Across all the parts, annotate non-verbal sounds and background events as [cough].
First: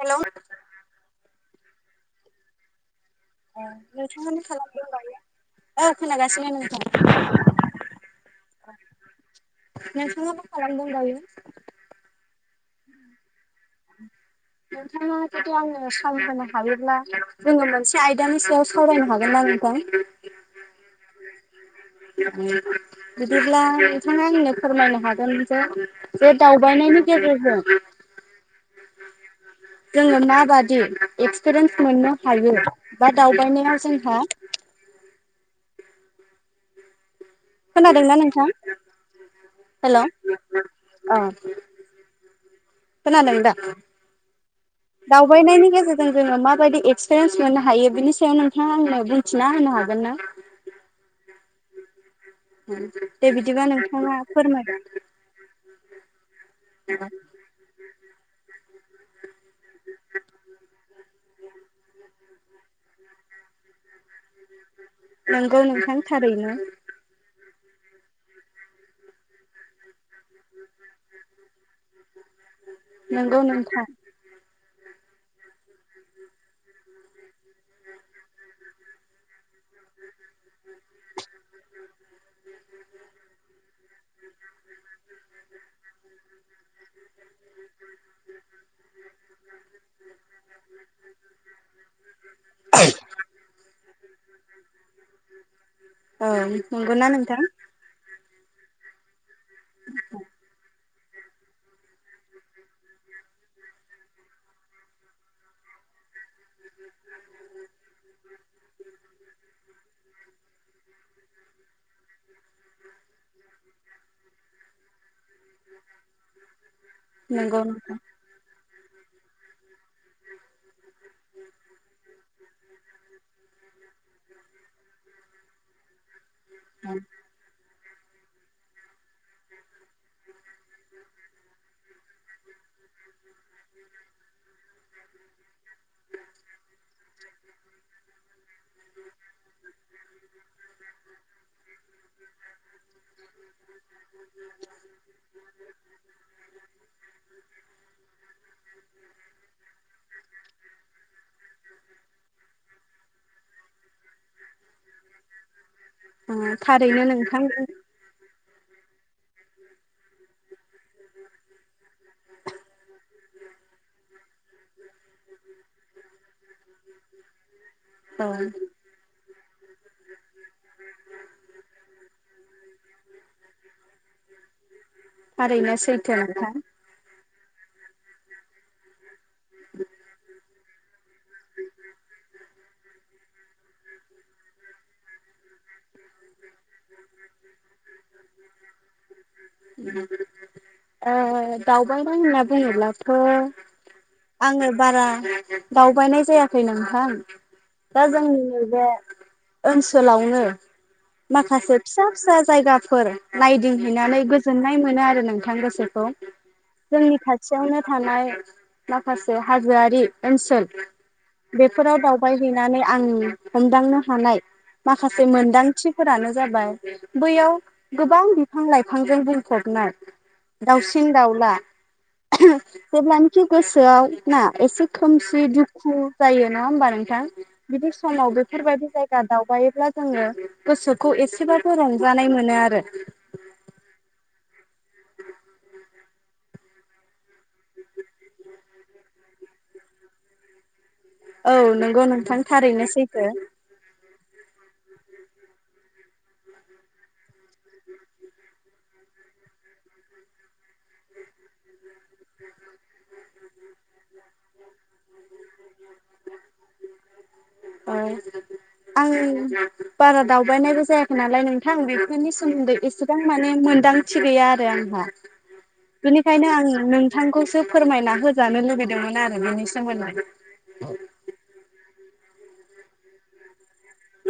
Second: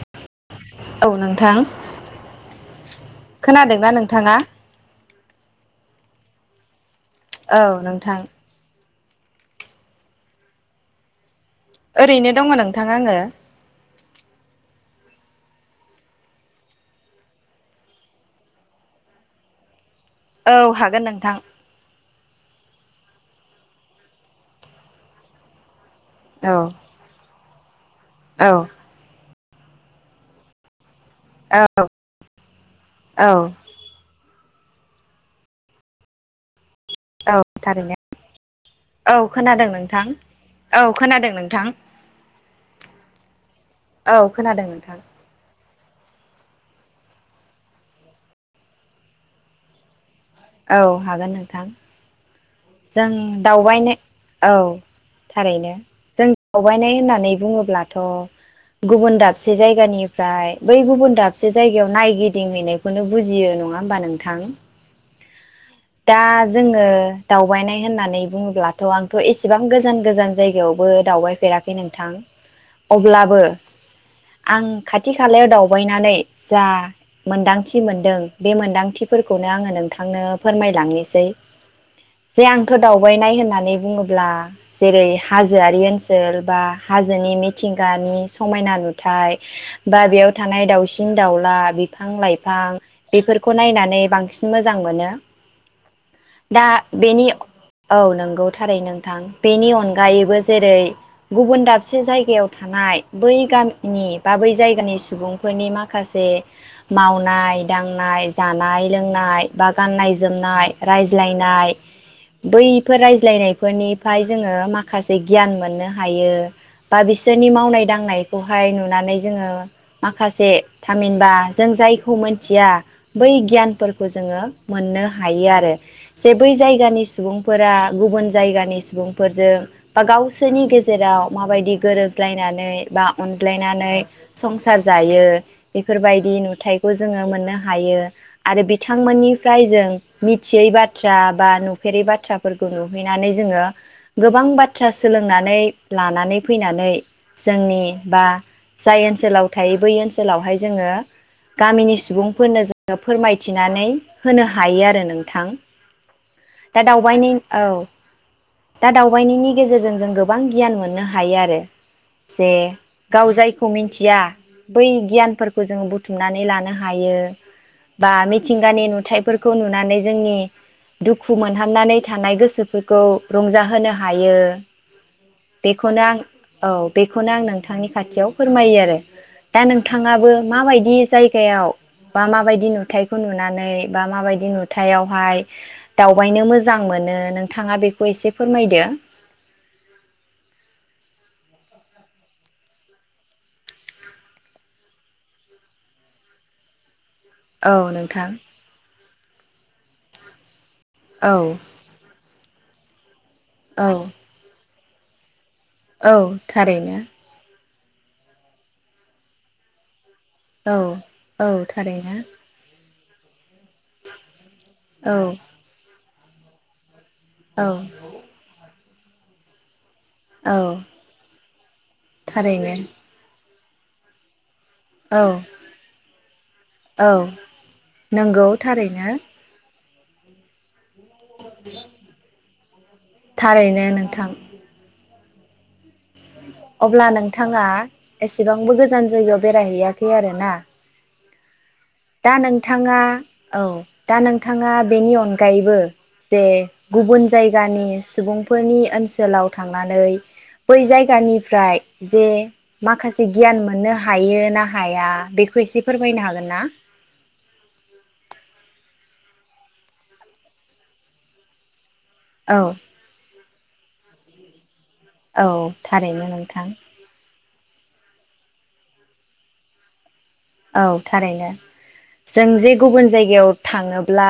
Hello औ नोंथां औ नोंथाङा खालामदो दायो औ खोनागा सानो नोंथां । औ नोंथां नोंथाङा मा खालामदों दायो? ओरैनो दङ नोंथां आङो नोंथाङा जुदि आंनो सम होनो हायोब्ला जोङो मोनसे आयदानि सायाव सावरायनो हागोन ना नोंथां । औ हागोन नोंथां बिदिब्ला नोंथाङा आंनो फोरमायनो हागोन जे बे औ दावबायनायनि गेजेरजों औ जोङो माबादि एक्सपिरियेन्स मोननो हायो बा औ दावबायनाया जोंहा औ थारैनो खोनादोंना नोंथां? औ खोनादों हेलौ नोंथां औ अ खोनादों नोंथां खोनादों दा? औ खोनादों नोंथां जों जोङो माबायदि एक्सपिरियेन्स मोननो हायो बिनि सायाव नोंथाङा आंनो बुंथिना होनो हागोन ना औ हागोन नोंथां जों दे बिदिबा दावबायनाय नोंथाङा औ फोरमाय थारैनो जों दावबायनाय होननानै बुङोब्लाथ' गुबुन दाबसे जायगानिफ्राय बै गुबुन दाबसे जायगायाव नायगिदिंहैनायखौनो बुजियो नङा होमबा नोंथां । नों दा जोङो दावबायनाय होननानै बुङोब्लाथ' आंथ' एसेबां गोजान गोजान जायगायावबो दावबायफेराखै नोंथां । नंगौ अब्लाबो नोंथां आं खाथि खालायाव दावबायनानै जा मोनदांथि मोनदों बे मोनदांथिफोरखौनो आङो नोंथांनो फोरमायलांनोसै जे आंथ' दावबायनाय होननानै बुङोब्ला जेरै हाजोआरि ओनसोल बा हाजोनि मिथिंगानि समायना नुथाय बा बेयाव थानाय दाउसिन दाउला बिफां लाइफां बेफोरखौ नायनानै बांसिन मोजां मोनो औ दा नंगौना बेनि नोंथां औ नंगौ थारैनो थां । बेनि अनगायैबो जेरै गुबुन दाबसे जायगायाव थानाय बै गामिनि बा बै जायगानि सुबुंफोरनि माखासे मावनाय दांनाय जानाय लोंनाय बा गाननाय जो मनाय रायज्लायनाय बैफोर रायज्लायनायफोरनिफ्राय जोङो माखासे गियान मोननो हायो । बा बिसोरनि नंगौ मावनाय नोंथां दांनायखौ फाय नुनानै जोङो माखासे थामहिनबा जों जायखौ मोनथिया बै गियानफोरखौ जोङो मोननो हा हायो आरो । जे बै जायगानि सुबुंफोरा गुबुन जायगानि सुबुंफोरजों बा गावसोरनि गेजेराव माबायदि गोरोबज्लायनानै बा अनज्लायनानै संसार जायो बेफोरबायदि नुथखौ जोङो मोननो हायो आरो बिथांमोननिफ्राय जों मिथियै बाथ्रा बा नुफेरै बाथ्राफोरखौ नुहैनानै जोङो गोबां बाथ्रा सोलोंनानै लानानै फैनानै जोंनि बा जाय ओनसोलाव थायो बै ओनसोलावहाय जोङो गामिनि सुबुंफोरनो जोङो फोरमायथिनानै होनो हायो। नोंथां ओ दा थारैनो दावबायन नोंथां औ। दा दावबायनायनि गेजेरजों जों गोबां गियान मोननो हायो आरो जे गाव जायखौ मिथिया बै गियानफोरखौ जोङो बुथुमनानै लानो। हायो बा औ मिथिगानि नुथाइफोरखौ नुनानै जोंनि दुखु मोनहाबनानै थानाय गोसोफोरखौ रंजाहोनो हायो थारैनो बेखौनो सैथो आं नोंथां औ बेखौनो आं नों नोंथांनि खाथियाव फोरमायो आरो दा नोंथाङाबो माबायद दि जायगायाव बा माबायदि नुथायाइखौ नुनानै बा माबायदि नु हथायावहाय दावबायनो मोजां मोनो नोंथाङा बेखौ एसे फोरमायदो। दावबायनाय होनना बुङोब्लाथ' आङो बारा दावबायनाय जायाखै नोंथां‌। औ दा नोंथां जांनिनि बे ओनसोलावनो औ माखासे फिसा फिसा जायगाफोर। औ नायदिंहैनानै। गोजोननाय मोनो नोंथां। गोसोखौ औ थारैनो जोंनि खाथियावनो। थानाय माखासे हाजोआरि। ओनसोल औ औ बेफोराव थारैनो दावबायहैनानै। आं। हमदांनो हानाय माखासे औ मोनदांथि। फोरानो जाबाय। बैयाव औ गोबां बिफां लाइफां। [inaudible] बुंफबनाय। औ दावसि दावला थारैनो जेब्लानाखि। गोसोआव ना। एसे औ खोमसि दुखु जायो नङा होमबा औ नोंथां बिदि समाव नंगौ बेफोरबायदि थारैनो जायगा दावबायोब्ला। जोङो गोसोखौ। खौ एसेबाबो रंजानाय मोनो आरो। [inaudible] थारैनो नोंथां [inaudible] अब्ला नोंथाङा एसेबांबो गोजान जायगायाव बेरायहैयाखै आरोना। औ नों दा नोंथाङा औ दा नोंथाङा बेनि अनगा अनगायैबो जे गुबुन जायगानि सुबुंफोरनि ओनसोलाव थांनानै बै जायगानिफ्राय जे माखासे गियान मोननो हायोना हाया बेखौ एसे फोरमायनो हागोनना ओ आं बारा दावबायनायबो जायाखै नालाय नोंथां बि बिफोरनि औ सोमोनदै इसेबां मा माने मोनदांथि गैया आरो आं औ थारैनो बिनिखायनो नोंथां आं नोंथांखौ फोरमायना होजानो लुबैदोंमोन आरो बिनि सोमोन्दै औ थारैनो जों जे गुबुन जायगायाव थाङोब्ला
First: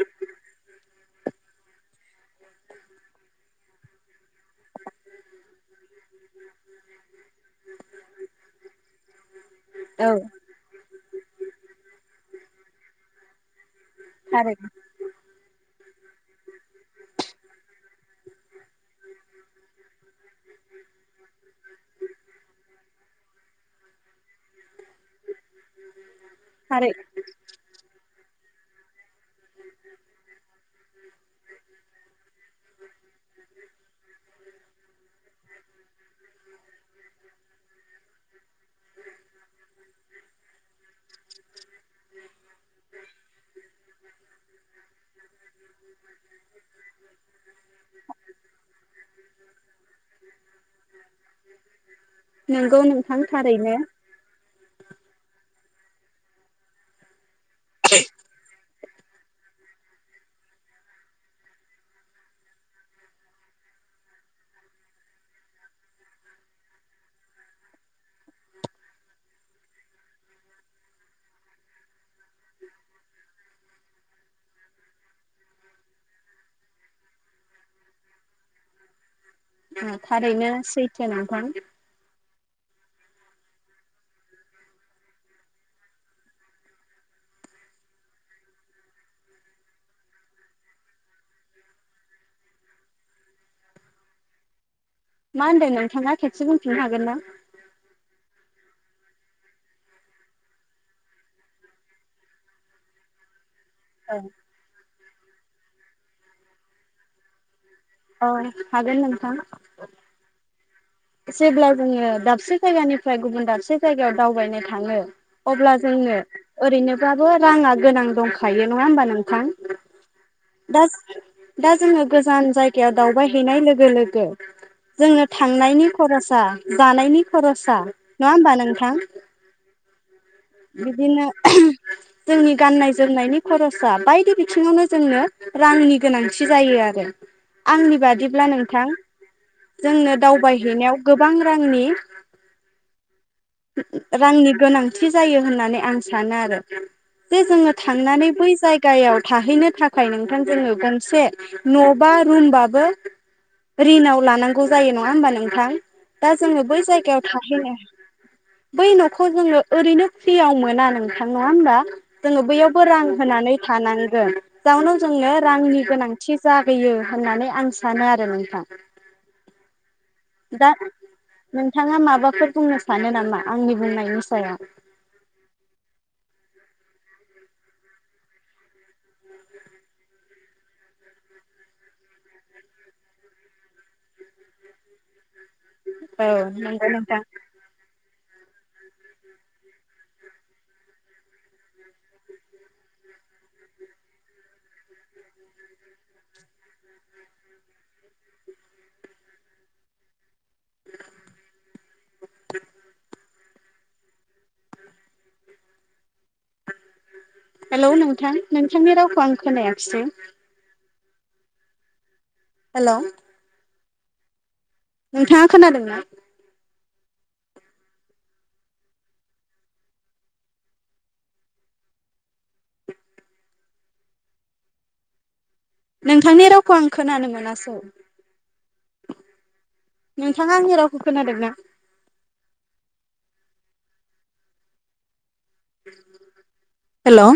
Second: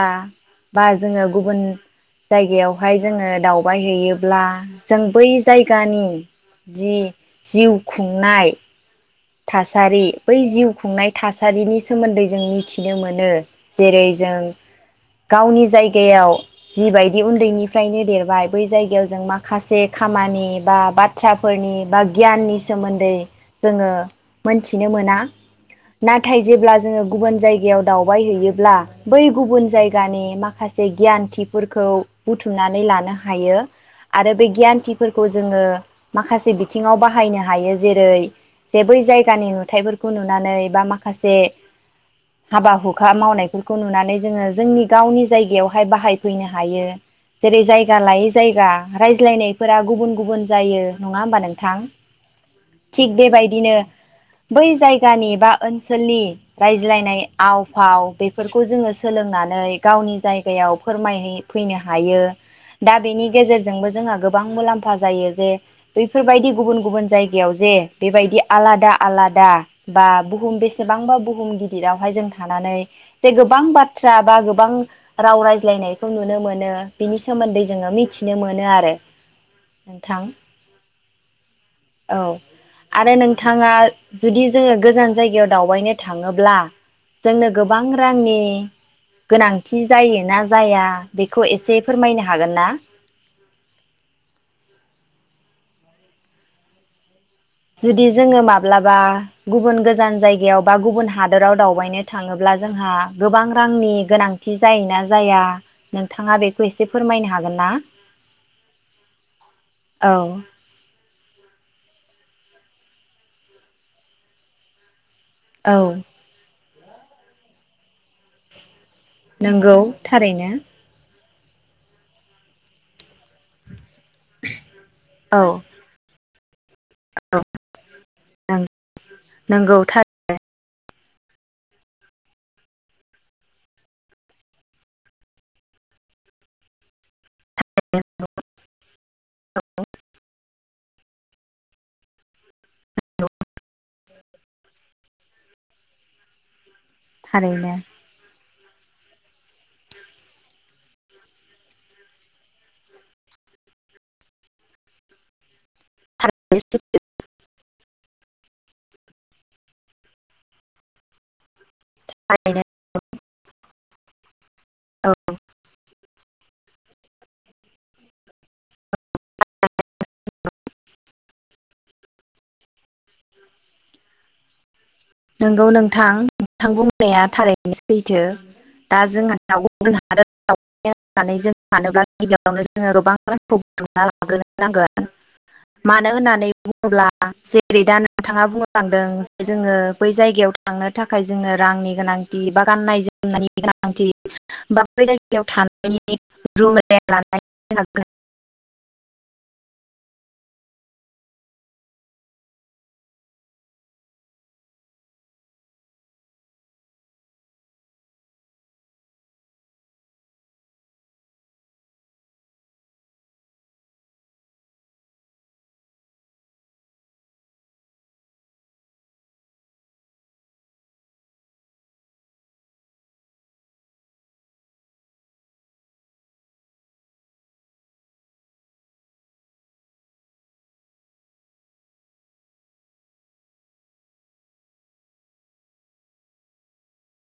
बा जोङो गुबुन जायगायावहाय जोङो दावबायहैयोब्ला जों बै जायगानि जि जिउ खुंनाय थासारि औ बै जिउ खुंनाय थासारिनि सोमोन्दै जों मिथिनो मोनो जेरै जों थारैनो गावनि जायगा जायगायाव जिबायदि उन्दैनिफ्रायनो देरबाय बै जायगायाव जों माखासे खामानि बा बाथ्रा फोरनि बा गियाननि सोन्दै दै जोङो मोनथिनो मोना नाथाय जेब्ला थारै जोङो गुबुन जायगायाव दाव दालबाय हैयोब्ला बै गुबुन जायगानि माखासे गियानथिफोरखौ बुथुमननै लानो हायो आरो बे गियानथि फोरखौ जोङो माखासे बिथिङाव जोङो बाहायनो हायो जेरै जे बै जायगानि नुथायफोरखौ नुनानै बा माखासे हाबा हुखा मावनायफोरखौ नुनानै जोङो जोंनि गावनि जायगायावहाय बाहायफैनो हायो जेरै जायगा लायै जायगा रायज्लायनायफोरा गुबुन गुबुन जायो नङा होनबा नोंथां नंगौ थिख नोंथां बेबादिनो थारैनो बिदिनो बै जायगानि एबा ओनसोलनि रायज्लायनाय आव फाव बेफोरखौ जोङो सोलोंनानै गावनि जायगायाव फोरमायहै फैनो हायो दा बेनि गेजेरजोंबो जोंहा गोबां मुलाम्फा जायो जे बैफोरबादि गुबुन गुबुन जायगायावजे बेबायदि आलादा आलादा बा बुहुम बेसेबांबा बुहुम गिदिरावहाय जों थानानै जे गोबां बाथ्रा बा गोबां राव रायज्लायनायखौ नुनो मोनो बेनि सोमोनदै मिथिनो मोनो आरो नोंथां थारैनो सैथो नोंथां आरो नों नोंथांङा जुदि जोङो गोजान जायगायाव दावबायनो थाङोब्ला जोंनो गोबां रांनि गोंनांथि जायो ना जाया बेखौ एसे फोरमायनो हागोना मा होनदों नोंथाङा खेबसे बुंफिननो हागोन ना जुदि जोङो माब्लाबा गुबुन गोजान जायगायाव बा गुबुन हादराव दावबायनो थाङोब्ला जोंहा गोबां रांनि गोनांथि जायोना जाया नोंथाङा बेखौ एसे फोरमायनो हागोन ना औ हागोन नोंथां औ जेब्ला जोङो दाबसे जायगानिफ्राय गुबुन दाबसे जायगायाव दावबायनो थाङो अब्ला औ जोंनो ओरैनोबाबो राङा गोनां दंखायो नङा होमबान। नोंगौ थारैनो। दा जोङो गोजान जायगायाव दावबाय हैैनाय लोगो लोगो। जोंनो औ थांनायनि गोसा जानायनि खरसा नङा होमबा। नोंगौ बिदिनो जोंनि गाननाय जोमनायनि खरसा बायदि बिथिङावनो जोंनो रांनि गोनांथि जायो आरो। आंनि बादिब्ला नोंथां जोंनो दावबाय। हैनायाव गोबां रांनि रांनि गोनां थि जायो होननानै आं सानो आरो जे जोङो थारैनो थांनानै। गायाव थाहैनो थाखाय नोंथां जोङो गंसे दा जोङो बैय थारैनो जायगायाव थाहैनो बै न'खौ जोङो ओरैनो फ्रियाव मोना नोंथां नङा होमबा जोङो बैयावबो रां होनानै थानानै [unintelligible] जाउनाव औ जोंनो रांनि गोनां थि जाबोयो होननानै आं सानो आरो नोंथां दा नोंथाङा माबाफोर बुंनो सानो नामा आंनि बुंनायनि सायाव नंगौ नोंथां नोंथां बुंनाया थारैनो सैथो दा जोंहा [unintelligible] मानो औ होननानै नंगौ बुङोब्ला नोंथां जेरै दा नोंथाङा बुंलांदों जे जोङो बै जायगायाव थांनो थाखाय जोंनो रांनि गोनांथि बा गाननाय जोमनायनि गोनांथि बा बै जायगायाव थानायनि [unintelligible] [unintelligible] हेलौ नोंथां नोंथांनि रावखौ आं खोनायाखिसै हेलौ नोंथाङा खोनादोंना? नोंथांनि रावखौ आं खोनानो मोनासै नोंथाङा आंनि रावखौ खोनादोंना? हेलौ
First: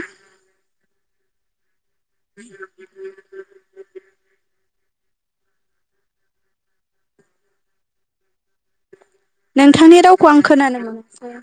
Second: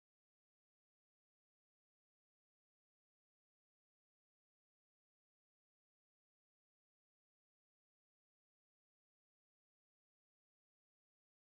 [unintelligible] नोंथांनि रावखौ आं खोनानो मोनासै